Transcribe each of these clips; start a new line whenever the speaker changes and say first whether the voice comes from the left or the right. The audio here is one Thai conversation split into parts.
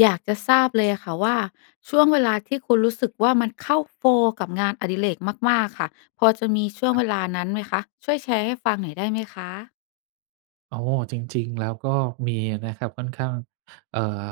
left: อยากจะทราบเลยอะค่ะ ว่า ช่วงเวลาที่คุณรู้สึกว่า มันเข้า โฟลว์ กับงานอดิเรกมาก ๆ ค่ะ พอจะมีช่วง
right: ครั
left: เ
right: บ
left: วลานั้นไหมคะ? ช่วยแชร์ให้ฟังหน่อยได้ไหม คะ?
right: อ๋อ จริง ๆ แล้วก็มีนะครับ ค่อนข้าง เอ่อ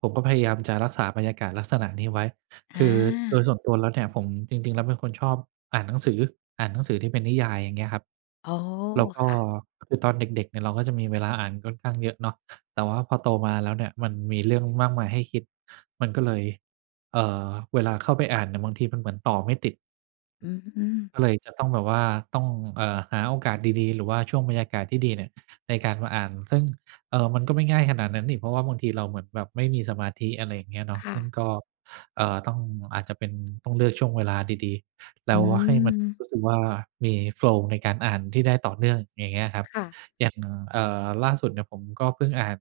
right: ผมก็พยายามจะรักษาบรรยากาศลักษณะนี้ไว้
left: อ
right: คื
left: า
right: อโดยส่วนตัวแล้วเนี่ย ผม จริง ๆ แล้วเป็นคนชอบอ่านหนังสือ อ่านหนังสือที่เป็นนิยาย อย่างเงี้ย ครับ
left: อ๋อ
right: แล้วก็
left: ค่ะ
right: คือตอนเด็ก ๆ เนี่ยเราก็จะมีเวลาอ่านค่อนข้างเยอะเนาะ แต่ว่าพอโตมาแล้วเนี่ยมันมีเรื่องมากมายให้คิด มันก็เลย เอ่อ เวลาเข้าไปอ่านเนี่ย บางทีมันเหมือนต่อไม่ติด
left: อืม
right: ก็เลยจะต้องแบบว่าต้อง เอ่อ หาโอกาสดี ๆ หรือว่าช่วงบรรยากาศที่ดีเนี่ย ในการมาอ่าน ซึ่ง เอ่อ มันก็ไม่ง่ายขนาดนั้นอีก เพราะว่าบางทีเราเหมือนแบบไม่มีสมาธิ อะไรอย่างเงี้ยเนาะ
left: ค่
right: ซึ่
left: ะ
right: งก็ เอ่อ ต้อง อาจจะเป็น ต้องเลือกช่วงเวลาดี ๆ แล
left: อ
right: ้
left: ื
right: วว่ะ ให้มันร
left: ม
right: ู้สึกว่า มี โฟลว์ ในการอ่านที่ได้ต่อเนื่อง อย่างเงี้ยครับ
left: ค่ะ
right: อย่าง เอ่อ ล่าสุดเนี่ยผมก็เพิ่งอ่าน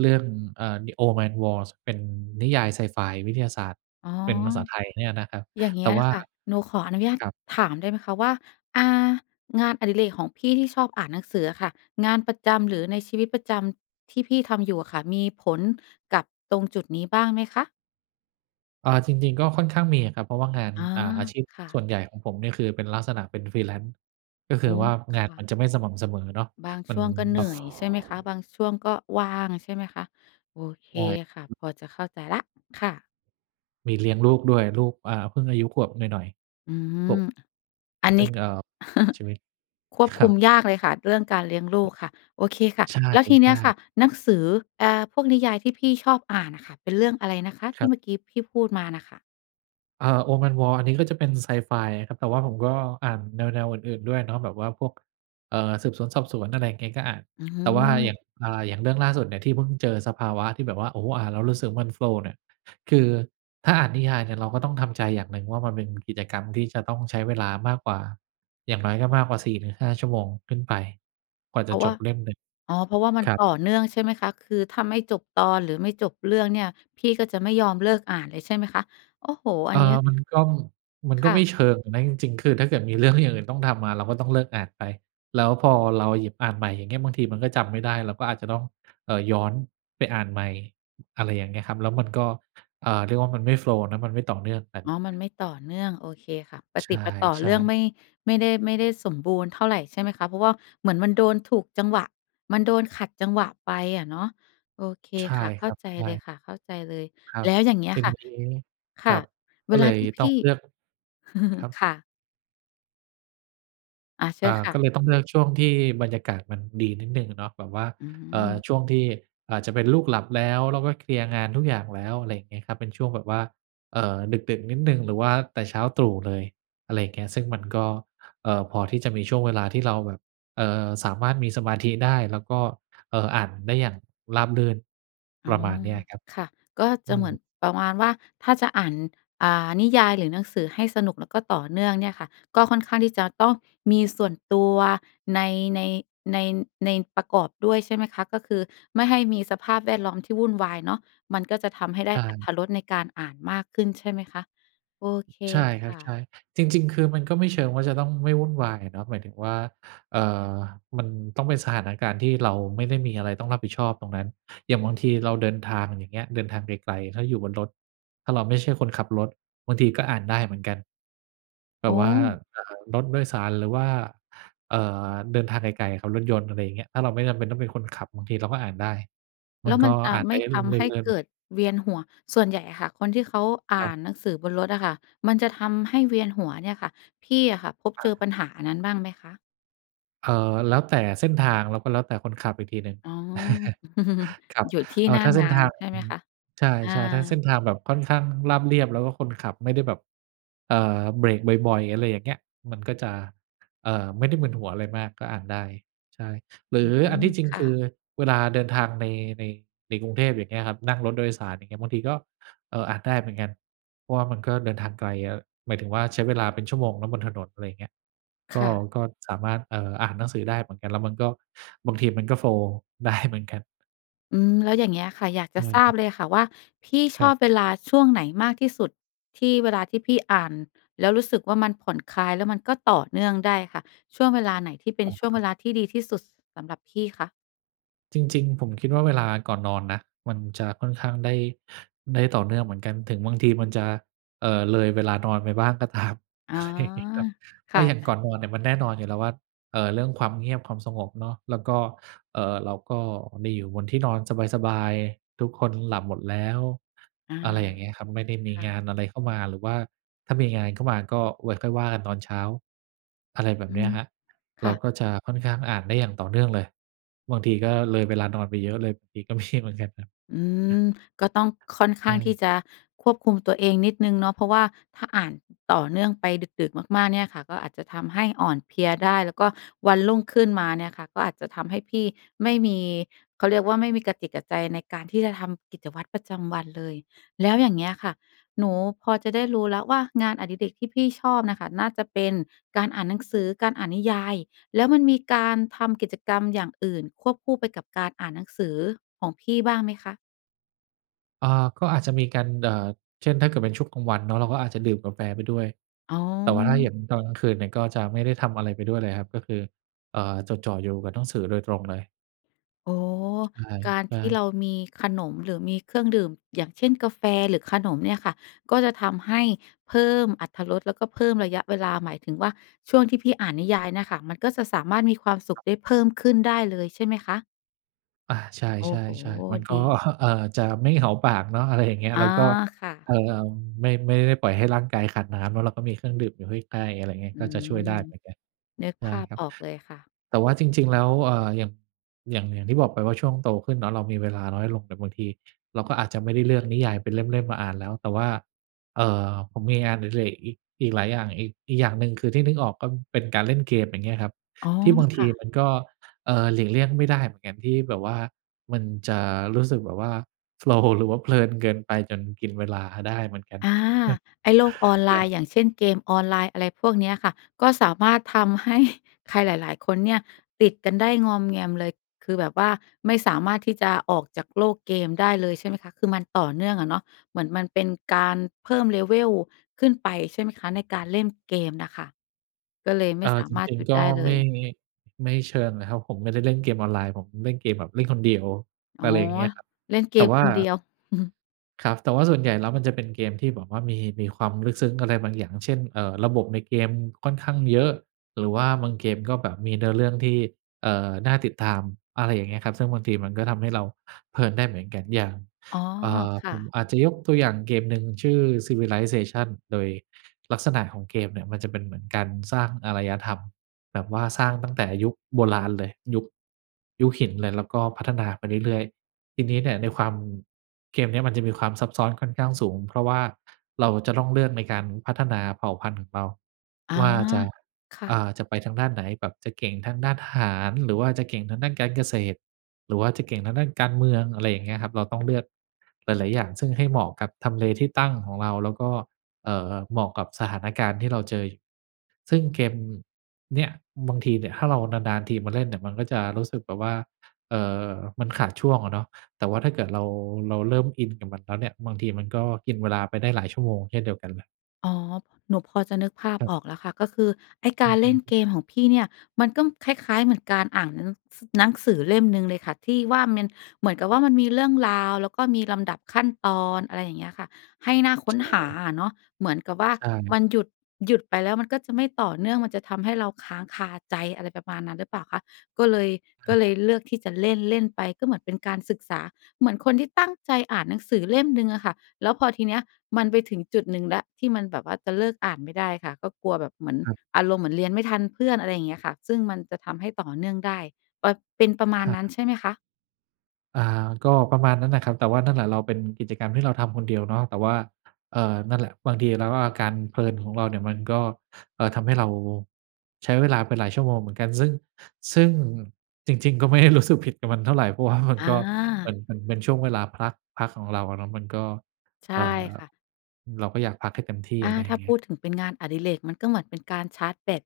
right: เรื่อง อ่า ดิ Old Man's War เป็นนิยายไซไฟวิทยาศาสตร์
left: อ๋อ
right: เป็นภาษาไทยเนี่ยนะครับ
left: อย่างเงี
right: แ
left: ้
right: ต่
left: ย
right: ว่า
left: ค่ะ หนูขออนุญาต
right: ครับ
left: ถามได้ไหมคะ? ว่า อ่า งานอดิเรกของพี่ที่ชอบอ่านหนังสืออะค่ะ งานประจำ หรือในชีวิตประจำที่พี่ทำอยู่อะค่ะ มีผลกับตรงจุดนี้บ้างไหมคะ?
right: เออ จริง ๆ ก็ค่อนข้างมีอะครับ เพราะว่างาน
left: อา
right: อา อาชีพ
left: ค่
right: ส่ว
left: ะ
right: นใหญ่ของผมเนี่ยคือเป็นลักษณะเป็น Freelance ก็ค
left: อ
right: ือ
left: ๋อ
right: ว่า
left: ค
right: งาน
left: ่
right: มั
left: ะ
right: นจะไม่สม่ำเสมอเนาะ
left: บาง
right: มั
left: ช
right: น
left: ่วงก
right: แ
left: ็เหนื่อยใช่ไหมค
right: บ
left: ะ? บ
right: บ
left: างช่วงก็ว่างใช่ไหมคะ? โอเค
right: ใช
left: ค่ะ
right: ่
left: พอจะเข้าใจแล้วค่ะ
right: มีเลี้ยงลูกด้วย ลูก อา เพิ่งอายุขวบหน่อย
left: อื
right: ๆ ขว
left: ม
right: บ
left: อัน
right: ซ
left: น
right: ึ
left: ี
right: ่
left: ้
right: ง เอ่อ ชีวิต
left: ควบ
right: ค
left: ค
right: ร
left: ุ
right: ับ
left: มยากเลยค่ะ เรื่องการเลี้ยงลูกค่ะ โอเคค่ะ
right: ใ
left: แล้วทีเนี
right: ช
left: ้
right: ่
left: ยค่ะ
right: ๆ
left: หนังสือ อ่า พวกนิยายที่พี่ชอบอ่านน่ะค่ะ เป็นเรื่องอะไรนะคะท
right: ค
left: ี
right: ร
left: ่
right: ับ
left: เมื่อกี้พี่พูดมาน่ะค่ะ?
right: เออ Old Man's War อันนี้ก็จะเป็นไซไฟครับ แต่ว่าผมก็อ่านแนว ๆ อื่น ๆ ด้วยเนาะ แบบว่าพวก เอ่อ สืบสวนสอบสวน อะไรอย่างเงี้ย ก็อ่าน
left: อื
right: แต่ว่าอย่
left: ม
right: าง อ่า อย่างเรื่องล่าสุดเนี่ย ที่เพิ่งเจอสภาวะที่แบบว่า โอ้โฮ อ่านแล้วรู้สึกมัน โฟลว์ เนี่ย คือถ้าอ่านนิยายเนี่ย เราก็ต้องทำใจอย่างหนึ่งว่ามันเป็นกิจกรรมที่จะต้องใช้เวลามากกว่า อย่างน้อยก็มากกว่า 4 - 5 ชั่วโมงขึ้นไปกว่า
left: เพ
right: จ
left: ร
right: ะ
left: าะ
right: จ
left: ว่
right: บ
left: า
right: เล่มหนึ่ง
left: อ๋อ เพราะว่ามัน
right: ครั
left: ต
right: บ
left: ่อเนื่องใช่ไหมคะ? คือถ้าไม่จบตอนหรือไม่จบเรื่องเนี่ย พี่ก็จะไม่ยอมเลิกอ่านเลย ใช่ไหมคะ? โอ้โฮ
right: เ
left: อั
right: ออ
left: นนี้
right: มันก็ มัน
left: ค
right: ก็
left: ่
right: ไม่
left: ะ
right: เชิงนะจริง ๆ คือถ้าเกิดมีเรื่องอย่างอื่นต้องทำมา เราก็ต้องเลิกอ่านไป แล้วพอเราหยิบอ่านใหม่อย่างเงี้ย บางทีมันก็จำไม่ได้ เราก็อาจจะต้อง เอ่อ ย้อนไปอ่านใหม่ อะไรอย่างเงี้ยครับ แล้วมันก็ เอ่อ เรียกว่ามันไม่ โฟลว์ นะมันไม่ต่อเนื่องกัน
left: อ๋อ มันไม่ต่อเนื่องโอเคค่ะ ป
right: ใ
left: ะ
right: ช
left: ติดปะต่อเร
right: ่
left: ื่อง
right: ๆ
left: ไม่ ไม่ได้ ไม่ได้สมบูรณ์เท่าไรใช่ไหมคะ? เพราะว่าเหมือนมันโดนถูกจังหวะ มันโดนขัดจังหวะไปอะเนาะ โอเค
right: ใช่
left: ค่ะ เข
right: ค
left: ้
right: ร
left: า
right: ับ
left: ใจ
right: ใช
left: เลย
right: ่
left: ค่ะ เข้าใจเลย
right: ครั
left: แล
right: บ
left: ้วอย่างเงี้ยค่ะ ค
right: ค
left: ่
right: รั
left: ะ
right: บ ก
left: เว
right: ็เ
left: ล
right: ล
left: า
right: ย
left: ที่พ
right: ต้อ
left: ี
right: ง
left: ่
right: เลือก ครับ
left: ค่ะ อา เช
right: อ
left: ิญ
right: า
left: ค่
right: ก
left: ะ
right: ็เลยต้องเลือกช่วงที่บรรยากาศมันดีนิดหนึ่งเนาะ แบบว่า
left: อื
right: เอ่อ
left: ม
right: ช่วงที่อาจจะเป็นลูกหลับแล้ว แล้วก็เคลียร์งานทุกอย่างแล้ว อะไรอย่างเงี้ยครับ เป็นช่วงแบบว่า เอ่อ ดึก ๆ นิดหนึ่ง หรือว่าแต่เช้าตรู่เลย อะไรอย่างเงี้ย ซึ่งมันก็ เอ่อ พอที่จะมีช่วงเวลาที่เราแบบ เอ่อ สามารถมีสมาธิได้ แล้วก็ เอ่อ อ่านได้อย่างราบรื่น
left: อ
right: ป
left: ๋อ
right: ระมาณเนี้ยอะครับ
left: ค่ะ ก็
right: อ
left: จะ
right: ื
left: เหมื
right: ม
left: อนประมาณว่าถ้าจะอ่าน อ่า นิยายหรือหนังสือให้สนุก แล้วก็ต่อเนื่องเนี่ยค่ะ ก็ค่อนข้างที่จะต้องมีส่วนตัว ใน ใน ใน ในประกอบด้วยใช่ไหมคะ? ก็คือไม่ให้มีสภาพแวดล้อมที่วุ่นวายเนาะ มันก็จะทำให้ได้
right: อ่า
left: อรร
right: น
left: ถรสในการอ่านมากขึ้นใช่ไหมคะ? โอเค
right: ใช่ค
left: ค
right: รับ
left: ่
right: ใช่
left: ะ
right: จริง ๆ คือมันก็ไม่เชิงว่าจะต้องไม่วุ่นวายเนาะ หมายถึงว่า เอ่อ มันต้องเป็นสถานการณ์ที่เราไม่ได้มีอะไรต้องรับผิดชอบตรงนั้น อย่างบางทีเราเดินทาง อย่างเงี้ย เดินทางไกล ๆ ถ้าอยู่บนรถ ถ้าเราไม่ใช่คนขับรถ บางทีก็อ่านได้เหมือนกัน แบ
left: อ๋
right: บว่า
left: อ
right: อ่า รถโดยสาร หรือว่า เอ่อ เดินทางไกล ๆ ขับรถยนต์ อะไรอย่างเงี้ย ถ้าเราไม่จำเป็นต้องเป็นคนขับ บางทีเราก็อ่านได้
left: แ
right: ม
left: ล
right: ั
left: ้
right: น
left: ว
right: ก
left: ม
right: ็
left: ันจะ
right: อาจ
left: ไ
right: ไ
left: ม
right: ป
left: ่ทำให้เกิดเวียนหัว ส่วนใหญ่อะค่ะ คนที่เขาอ
right: คร
left: ่
right: ั
left: า
right: บ
left: นหนังสือบนรถอะค่ะ มันจะทำให้เวียนหัวเนี่ยค่ะ พี่อะค่ะพบ
right: อ
left: เจอ
right: า
left: ปัญหาอันนั้นบ้างไหมคะ?
right: เอ่อ แล้วแต่เส้นทาง แล้วก็แล้วแต่คนขับอีกทีหนึ่ง
left: อ๋อ
right: ครับ
left: อยู่ที่
right: เอ่
left: ห
right: อ
left: น้า
right: ถ้าเส
left: ง
right: ้น
left: า
right: ท
left: น
right: าง
left: ใช่ไหมคะ?
right: ใช
left: อ
right: ่ ๆ ถ้าเส
left: า
right: ้นทางแบบค่อนข้างราบเรียบ แล้วก็คนขับไม่ได้แบบ เอ่อ เบรกบ่อย ๆ อะไรอย่างเงี้ย มันก็จะ เอ่อ ไม่ได้มึนหัวอะไรมาก ก็อ่านได้ ใช่ หรื
left: อื
right: ออัน
left: ม
right: ที่จริง
left: ค
right: ค
left: ่
right: ื
left: ะ
right: อเวลาเดินทางใน ใน ในกรุงเทพ อย่างเงี้ยครับ นั่งรถโดยสาร อย่างเงี้ย บางทีก็ เอ่อ อ่านได้เหมือนกัน เพราะว่ามันก็เดินทางไกลอะ หมายถึงว่าใช้เวลาเป็นชั่วโมงเนาะ บนถนน อะไรอย่างเงี้ย ก
left: ค
right: ็
left: ่ะ
right: ก็สามารถ เอ่อ อ่านหนังสือได้เหมือนกัน แล้วมันก็ บางทีมันก็ โฟลว์ ได้ เหมือนกัน
left: อืม แล้วอย่างเงี้ยค่ะ อยากจ
right: อ
left: ะทราบ
right: ืม
left: เลยค่ะว่า พี่ช
right: ครั
left: อ
right: บ
left: บเวลาช่วงไหนมากที่สุด ที่เวลาที่พี่อ่านแล้วรู้สึกว่า มันผ่อนคลายแล้วมันก็ต่อเนื่องได้ค่ะ ช่วงเวลาไหนที่เป็
right: อ
left: น
right: ๋
left: ช่วงเว
right: อ
left: ลาที่ดีที่สุดสำหรับพี่คะ?
right: จริง ๆ ผมคิดว่าเวลาก่อนนอนนะ มันจะค่อนข้างได้ ได้ต่อเนื่องเหมือนกัน ถึงบางทีมันจะ เอ่อ เลยเวลานอนไปบ้างก็ ตาม
left: อ๋อ
right: อะไรอย่างงี้ครับ เพ
left: ค
right: รา
left: ่
right: ะ
left: ะ
right: อย่างก่
left: ๆ
right: อนนอนเนี่ยมันแน่นอนอยู่แล้วว่า เอ่อ เรื่องความเงียบ ความสงบเนาะ แล้วก็ เอ่อ เราก็ได้อยู่บนที่นอนสบาย ๆ ทุกคนหลับหมดแล้ว
left: อา
right: อะไรอย่างเงี้ยครับ ไม่ได้มี
left: ค่
right: งา
left: ะ
right: นอะไรเข้ามา หรือว่าถ้ามีงานเข้ามา ก็ไว้ค่อยว่ากันตอนเช้า อะไรแบ
left: อ
right: บ
left: ื
right: เนี้
left: ม
right: ยครับ
left: ค
right: เร
left: ่
right: า
left: ะ
right: ก็จะค่อนข้างอ่านได้อย่างต่อเนื่องเลย บางทีก็เลยเวลานอนไปเยอะเลย บางที ก็มี เหมือนกันครับ
left: อืม ก็ต้องค่อนข
right: ใช
left: ้างที่
right: ่
left: จะควบคุมตัวเองนิดหนึ่งเนาะ เพราะว่าถ้าอ่านต่อเนื่องไปดึก ๆ มาก ๆ เนี่ยค่ะ ก็อาจจะทำให้อ่อนเพลียได้ แล้วก็วันรุ่งขึ้นมาเนี่ยค่ะก็อาจจะทำให้พี่ไม่มี เขาเรียกว่าไม่มีกะจิตกะใจในการที่จะทำกิจวัตรประจำวันเลย แล้วอย่างเงี้ยค่ะ หนูพอจะได้รู้แล้วว่างานอดิเรกที่พี่ชอบน่ะค่ะ น่าจะเป็นการอ่านหนังสือ การอ่านนิยาย แล้วมันมีการทำกิจกรรมอย่างอื่นควบคู่ไปกับการอ่านหนังสือของพี่บ้างไหมคะ?
right: อ่า ก็อาจจะมีกัน เอ่อ เช่น ถ้าเกิดเป็นช่วงกลางวันเนาะ เราก็อาจจะดื่มกาแฟไปด้วย
left: อ๋
right: แต่ว่าถ้าเห็
left: อ
right: นตอนกลางคืนเนี่ยก็จะไม่ได้ทำอะไรไปด้วยเลยครับ ก็คือ เอ่อ จดจ่ออยู่กับหนังสือโดยตรงเลย
left: อ๋อ
right: ช ใช่
left: การ
right: ใช
left: ที่
right: ่
left: เรามีขนมหรือมีเครื่องดื่ม อย่างเช่น กาแฟหรือขนมเนี่ยค่ะ ก็จะทำให้เพิ่มอรรถรส แล้วก็เพิ่มระยะเวลา หมายถึงว่า ช่วงที่พี่อ่านนิยายเนี่ยค่ะ มันก็สะสามารถมีความสุ
right: คร
left: ข
right: ับ
left: ได้เพิ่มขึ้นได้เลยใช่ไหมคะ?
right: อา ใช่
left: โอ้โฮ
right: ๆ ๆ มัน ก
left: ด
right: ๊อ
left: ี
right: ครับ เอ่อ จะไม่ เหงา ปากเนาะ อะไรอย่างเงี้ย
left: อ๋
right: แ
left: อ
right: ล้วก็
left: ค่ะ
right: เอ่อ เอ่อ ไม่ ไม่ได้ปล่อยให้ร่างกายขาดน้ำเนาะ เราก็มีเครื่องดื่มอยู่ใกล้ ๆ อะไรอย่างเงี้ย
left: อื
right: ก็จะ
left: ม
right: ช่วยได้เหมือนกัน
left: นึก
right: ได
left: ภ
right: ้
left: าพ
right: ครับ
left: ออกเลยค่ะ
right: แต่ว่าจริง ๆ แล้ว เอ่อ หยั่ม อย่าง อย่างที่บอกไปว่า ช่วงโตขึ้นเนาะ เรามีเวลาน้อยลง แบบบางที เราก็อาจจะไม่ได้เลือกนิยายเป็นเล่ม ๆ มาอ่านแล้ว แต่ว่า เอ่อ ผมมีงานอดิเรก อีก อีกหลายอย่าง อีก อีกอย่างหนึ่ง คือที่นึกออกก้อนเป็นการเล่นเกม อย่างเงี้ยครับ
left: อ๋อ
right: ที่บาง
left: ค
right: ท
left: ่
right: ี
left: ะ
right: มันก็ เอ่อ หลีกเลี่ยงไม่ได้เหมือนกัน ที่แบบว่ามันจะรู้สึกแบบว่า โฟลว์ หรือว่าเพลินเกินไปจนกินเวลาได้เหมือนกัน
left: อา ไอ้โลกออนไ
right: เอ
left: ล
right: อ คร
left: น
right: ั
left: ์
right: บ
left: อย่างเช่น เกมออนไลน์ อะไรพวกเนี้ยค่ะ ก็สามารถทำ ให้ ใครหลาย ๆ คนเนี่ยติดกันได้งอมแงมเลย คือแบบว่าไม่สามารถที่จะออกจากโลกเกมได้เลย ใช่ไหมคะ คือมันต่อเนื่องอะเนาะ เหมือนมันเป็นการเพิ่ม level ขึ้นไปใช่ไหมคะ? ในการเล่นเกมน่ะค่ะ ก็เลยไม
right: อ
left: ่
right: า
left: สา
right: จ
left: มารถ
right: ริง
left: หยุด
right: ๆ ก็
left: ได้เล
right: ไม่
left: ย
right: งี ไม่เชิงน่ะครับ ผมไม่ได้เล่นเกมออนไลน์ ผมเล่นเกมแบบเล่นคนเดียว
left: อ๋อ
right: อะไรอย่างเงี้ยครับ
left: เล่นเก
right: แต่
left: ม
right: ว่
left: ค
right: า
left: นเดียว
right: ครับ แต่ว่าส่วนใหญ่แล้วมันจะเป็นเกมที่แบบว่ามี มีความลึกซึ้งอะไรบางอย่าง เช่น เอ่อ ระบบในเกมค่อนข้างเยอะ หรือว่าบางเกมก็แบบมีเนื้อเรื่องที่ เอ่อ น่าติดตาม อะไรอย่างเงี้ยครับ ซึ่งบางทีมันก็ทำให้เราเพลินได้เหมือนกัน อย่าง
left: อ๋อ
right: เอ่อ
left: ค่
right: ผม
left: ะ
right: อาจจะยกตัวอย่างเกมหนึ่ง ชื่อ Civilization โดย ลักษณะของเกมเนี่ยมันจะเป็นเหมือนการสร้างอารยธรรม แบบว่าสร้างตั้งแต่ยุคโบราณเลย ยุค ยุคหินเลย แล้วก็พัฒนาไปเรื่อย ๆ ทีนี้เนี่ยในความ เกมเนี้ยมันจะมีความซับซ้อนค่อนข้างสูง เพราะว่า เราจะต้องเลือกในการพัฒนาเผ่าพันธุ์ของเรา
left: อ๋อ
right: ว่าจะ
left: ค่
right: อ่
left: ะ
right: า จะไปทางด้านไหน? แบบจะเก่งทางด้านทหาร หรือว่าจะเก่งทางด้านการเกษตร หรือว่าจะเก่งทางด้านการเมือง อะไรอย่างเงี้ยครับ เราต้องเลือก หลาย ๆ อย่าง ซึ่งให้เหมาะกับทำเลที่ตั้งของเรา แล้วก็ เอ่อ เหมาะกับสถานการณ์ที่เราเจออยู่ ซึ่งเกม อืม เนี้ย บางทีเนี่ย ถ้าเรานาน ๆ ทีมาเล่นเนี่ย มันก็จะรู้สึกแบบว่า เอ่อ มันขาดช่วงอะเนาะ แต่ว่าถ้าเกิดเรา เราเริ่มอินกับมันแล้วเนี่ย บางทีมันก็กินเวลาไปได้หลายชั่วโมงเช่นเดียวกันน่ะ
left: อ๋อ หนูพอจะนึกภาพ
right: ครับ
left: ออกแล้วค่ะ ก็คือไอ้ก
right: อื
left: า
right: อ
left: ร
right: ฮ
left: เล่น
right: ึ
left: เกมของพี่เนี่ย มันก้อง คล้าย ๆ เหมือนการอ่านหนัง ส หนังสือเล่มหนึ่งเลยค่ะ ที่ว่ามัน เหมือนกับว่ามันมีเรื่องราว แล้วก็มีลำดับขั้นตอน อะไรอย่างเงี้ยค่ะ ให้น่าค
right: ใช
left: ้นหา
right: ่
left: อะเนาะ เหมือนกับว่า
right: ใช่
left: มันหยุด หยุดไปแล้วมันก็จะไม่ต่อเนื่อง มันจะทำให้เราค้างคาใจ อะไรประมาณนั้นหรือเปล่าคะ ก็เลย ก
right: อ
left: ็เล
right: า
left: ยเลือกที่จะเล่น ๆ ไป ก็เหมือนเป็นการศึกษา เหมือนคนที่ตั้งใจอ่านหนังสือเล่มหนึ่งอะค่ะ แล้วพอทีเนี้ย มันไปถึงจุดหนึ่งแล้วที่มันแบบว่าจะเลิกอ่านไม่ได้ค่ะ ก็กลัวแบบเหมือน
right: ครับ
left: อารมณ์เหมือนเรียนไม่ทันเพื่อน อะไรอย่างเงี้ยค่ะ ซึ่งมันจะทำให้ต่อเนื่องได้ ก็เป็นประม
right: อ
left: าณนั้น
right: า
left: ใช่ไหมคะ?
right: อา ก็ประมาณนั้นแหละครับ แต่ว่านั่นแหละ เราเป็นกิจกรรมที่เราทำคนเดียวเนาะ แต่ว่า เอ่อ นั่นแหละ บางทีแล้วก็อาการเพลินของเราเนี่ยมันก็ เอ่อ ทำให้เราใช้เวลาไปหลายชั่วโมงเหมือนกัน ซึ่ง ซึ่งจริง ๆ ก็ ไม่ได้ รู้สึกผิดกับมันเท่าไร เพราะว่ามัน
left: อ
right: ก็ เหมือน
left: า
right: เหมือนเป็นช่วงเวลาพัก พักของเราอะเนาะ มันก็
left: ใช
right: เ
left: ่
right: อ่อ
left: ค่ะ
right: เราก็อยากพักให้เต็มที่
left: อ
right: อ
left: า
right: ะไร
left: ถ
right: อย่
left: ้
right: า
left: า
right: งเงี
left: พ
right: ้ย
left: ูดถึงเป็นงานอดิเรกมันก็เหมือนเป็นการชาร์จแบต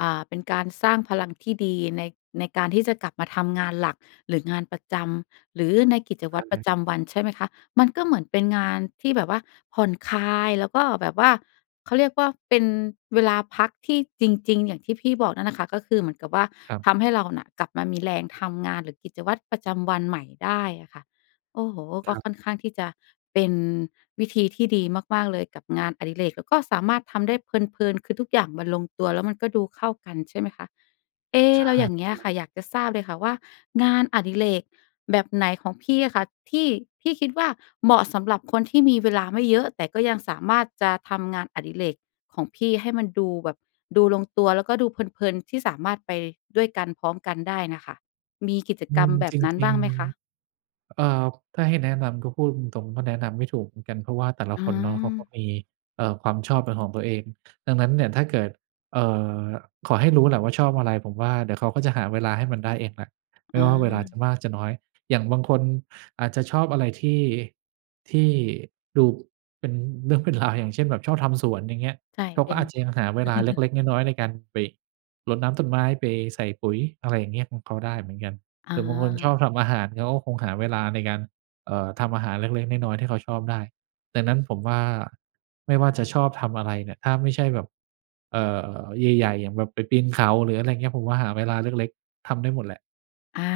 left: อ่า เป็นการสร้างพลังที่ดีใน ในการที่จะกลับมาทำงานหลัก หรืองานประจำ หรือในกิจว
right: อ
left: ัต
right: ะ
left: รป
right: ฮ
left: ระ
right: ะ
left: จำวัน ใช่ไหมคะ มันก็เหมือนเป็นงานที่แบบว่าผ่อนคลาย แล้วก็แบบว่า เขาเรียกว่าเป็นเวลาพักที่จริง ๆ อย่างที่พี่บอกนั่นแหละคะ ก็คือเหมือนกับว่า
right: ครับ
left: ทำให้เราน่ะกลับมามีแรงทำงาน หรือกิจวัตรประจำวันใหม่ได้อะค่ะ โอ้โฮ ก
right: ค
left: ็
right: รับ
left: ค่อนข้างที่จะเป็นวิธีที่ดีมาก ๆ เลยกับงานอดิเรก แล้วก็สามารถทำได้เพลิน ๆ คือทุกอย่างมันลงตัว แล้วมันก็ดูเข้ากัน ใช่ไหมคะ เอ๊
right: ใช
left: เรา
right: ่
left: อย่างเงี้ยค่
right: ๆ
left: ะ อยากจะทราบเลยค่ะว่างานอดิเรกแบบไหนของพี่อะค่ะ ที่พี่คิดว่าเหมาะสำหรับคนที่มีเวลาไม่เยอะ แต่ก็ยังสามารถจะทำงานอดิเรกของพี่ให้มันดูแบบดูลงตัวแล้วก็ดูเพลิน ๆ ที่สามารถไปด้วยกัน พร้อมกันได้น่ะค่ะ มีกิจ
right: อื
left: กรร
right: ม
left: มแบ
right: จ
left: บนั้น
right: ริ
left: บ้
right: ง
left: างไหมคะ?
right: ๆ เอ่อ ถ้าให้แนะนำก็พูดตรง ๆ ก็แนะนำไม่ถูกเหมือนกัน เพราะว่าแต่ละ
left: อื
right: คนเนาะเขาก็
left: ม
right: มี เอ่อ ความชอบเป็นของตัวเอง ดังนั้นเนี่ยถ้าเกิด เอ่อ ขอให้รู้แหละว่าชอบอะไร ผมว่าเดี๋ยวเขาก็จะหาเวลาให้มันได้เองแหละ ไม
left: อ
right: ่ว่าเวลาจ
left: า
right: ะมากจะน้อย อย่างบางคนอาจจะชอบอะไรที่ ที่ดูเป็นเรื่อง เป็นราว อย่างเช่นแบบชอบทำสวน อย่างเงี้ย
left: ใช่
right: เขา
left: เป
right: ก็
left: ็น
right: อาจจะยังหาเวลาเล็ก ๆ น้อย ๆ ในการไปรดน้ำต้นไม้ ไปใส่ปุ๋ย อะไรอย่างเงี้ย ของเขาได้เหมือนกัน
left: อ
right: แต่บางคนชอบ
left: า
right: ทำอาหารเขาก็คงหาเวลาในการ เอ่อ ทำอาหารเล็ก ๆ น้อย ๆ ที่เขาชอบได้ ดังนั้นผมว่า ไม่ว่าจะชอบทำอะไรเนี่ย ถ้าไม่ใช่แบบ เอ่อ ใหญ่ ๆ อย่างแบบไปปีนเขา หรืออะไรอย่างเงี้ย ผมว่าหาเวลาเล็ก ๆ ทำได้หมดแหละ
left: อา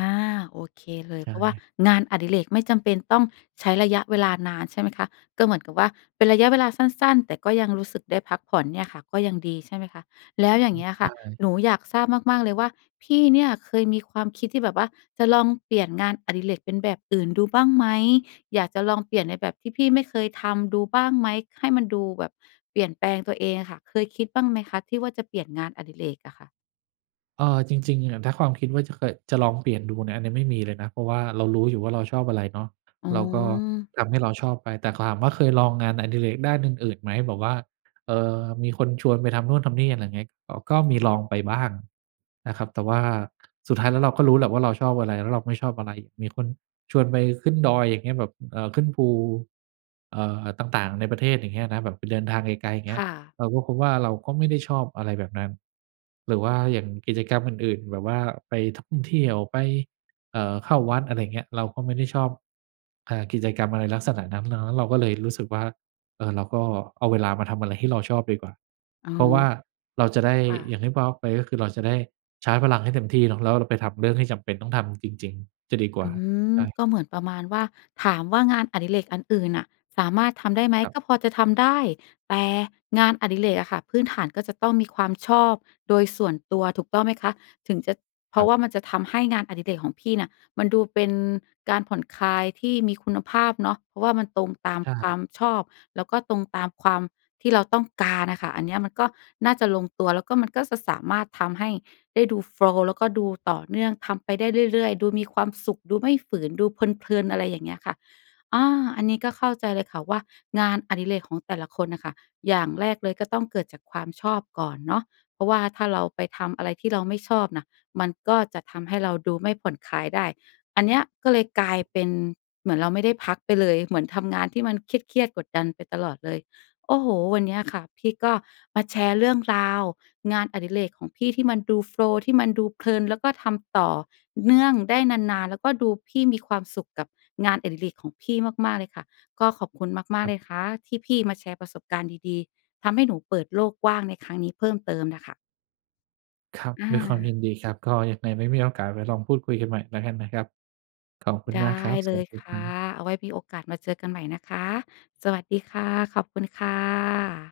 left: โอเคเล
right: ใ
left: ย
right: ช
left: เพราะว่า
right: ่
left: งานอดิเรกไม่จำเป็นต้องใช้ระยะเวลานานใช่ไหมคะ ก็เหมือนกับว่าเป็นระยะเวลาสั้น ๆ แต่ก็ยังรู้สึกได้พักผ่อนเนี่ยค่ะ ก็ยังดีใช่ไหมคะ แล้วอย่างเงี้ย
right: ใ
left: ค่ะ
right: ช่
left: หนูอยากทราบมาก ๆ เลยว่าพี่เนี่ยเคยมีความคิดที่แบบว่าจะลองเปลี่ยนงานอดิเรกเป็นแบบอื่นดูบ้างไหม อยากจะลองเปลี่ยนในแบบที่พี่ไม่เคยทำดูบ้างไหม ค ให้มันดูแบบเปลี่ยนแปลงตัวเองค่ะ เคยคิดบ้างไหมคะที่ว่าจะเปลี่ยนงานอดิเรกอะค่ะ?
right: เอ่อ จริง ๆ อะ ถ้าความคิดว่าจะเกิด จะลองเปลี่ยนดูเนี่ย อันนี้ไม่มีเลยนะ เพราะว่าเรารู้อยู่ว่าเราชอบอะไรเนาะ
left: อ๋
right: เราก็
left: อ
right: ทำให้เราชอบไป แต่ถาม ว่าเคยลองงานอดิเรกด้านอื่น ๆ ไหม แบบว่า เอ่อ มีคนชวนไปทำนู่น ทำนี่ อะไรอย่างเงี้ย ก ก็มี ลองไปบ้างนะครับ แต่ว่า สุดท้ายแล้วเราก็รู้แหละว่าเราชอบอะไร แล้วเราไม่ชอบอะไร มีคนชวนไปขึ้นดอย อย่างเงี้ย แบบ เอ่อ ขึ้นภู เอ่อ ต่าง ๆ ในประเทศ อย่างเงี้ยนะ แบบไปเดินทางไกล ๆ อย่างเงี้
left: ค
right: ย
left: ่ะ
right: เราก็พบว่าเราก็ไม่ได้ชอบอะไรแบบนั้น หรือว่าอย่างกิจกรรมอื่น ๆ แบบว่าไปท่องเที่ยว ไป เอ่อ เข้าวัด อะไรอย่างเงี้ย เราก็ไม่ได้ชอบ เอ่อ กิจกรรมอะไรลักษณะนั้น เนาะ เราก็เลยรู้สึกว่า เอ่อ เราก็เอาเวลามาทำอะไรที่เราชอบดีกว่า
left: อ๋อ
right: เพราะว่าเราจะได้
left: ค่
right: อย
left: ะ
right: ่างที่บอกไป ก็คือเราจะได้ชาร์จพลังให้เต็มที่เนาะ แล้วเราไปทำเรื่องที่จำเป็นต้องทำจริง ๆ จะดีกว
left: อ
right: ่า
left: ืม
right: ใช่
left: ก็เหมือนประมาณว่า ถามว่างานอดิเรกอันอื่นน่ะสามารถทำได้ไหม
right: ครั
left: ก
right: บ
left: ็พอจะทำได้ แต่งงานอดิเรกอะค่ะ พื้นฐานก็จะต้องมีความชอบโดยส่วนตัวถูกต้องไหมคะ ถึงจะ เพ
right: ค
left: ร
right: ร
left: า
right: ั
left: ะ
right: บ
left: ว่ามันจะทำให้งานอดิเรกของพี่น่ะมันดูเป็นการผ่อนคลายที่มีคุณภาพเนาะ เพราะว่ามันตรงตาม
right: ใช
left: ควา
right: ่
left: มชอบ แล้วก็ตรงตามความ ที่เราต้องการอะค่ะ อันเนี้ยมันก็น่าจะลงตัว แล้วก็มันก็ ส สามารถทำให้ได้ดู โฟลว์ แล้วก็ดูต่อเนื่อง ทำไปได้เรื่อย ๆ ดูมีความสุข ดูไม่ฝืน ดูเพลิน ๆ อะไรอย่างเงี้ยค่ะ อ้อ อันนี้ก็เข้าใจเลยค่ะว่างานอดิเรกของแต่ละคนน่ะค่ะ อย่างแรกเลยก็ต้องเกิดจากความชอบก่อนเนาะ เพราะว่าถ้าเราไปทำอะไรที่เราไม่ชอบน่ะ มันก็จะทำให้เราดูไม่ผ่อนคลายได้ อันเนี้ยก็เลยกลายเป็นเหมือนเราไม่ได้พักไปเลย เหมือนทำงานที่มันเครียด ๆ กดดันไปตลอดเลย โอ้โฮ วันเนี้ยค่ะ พี่ก็มาแชร์เรื่องราวงานอดิเรกของพี่ที่มันดู โฟลว์ ที่มันดูเพลิน แล้วก็ทำต่อเนื่องได้นาน ๆ แล้วก็ดูพี่มีความสุขกับงานอดิเรกของพี่มาก ๆ เลยค่ะ ก็ขอบคุณมา
right: ค
left: ก
right: ร
left: ๆ
right: ั
left: เล
right: บ
left: ยค่ะที่พี่มาแชร์ประสบการณ์ดี ๆ ทำให้หนูเปิดโลกกว้างในครั้งนี้เพิ่มเติมน่ะค่ะ
right: ครับ
left: อ
right: ด้วยความย
left: า
right: ินดีครับ ก็ยังไงไว้มีโอกาสไว้ลองพูดคุยกันใหม่แล้วกันนะครับ ขอบคุณ
left: ได้
right: มากครับ
left: เ
right: ส
left: ล
right: วั
left: ย
right: สด
left: ค
right: ีค
left: ่ะ
right: รับ
left: เอาไว้มีโอกาสมาเจอกันใหม่นะคะ สวัสดีค่ะ ขอบคุณค่ะ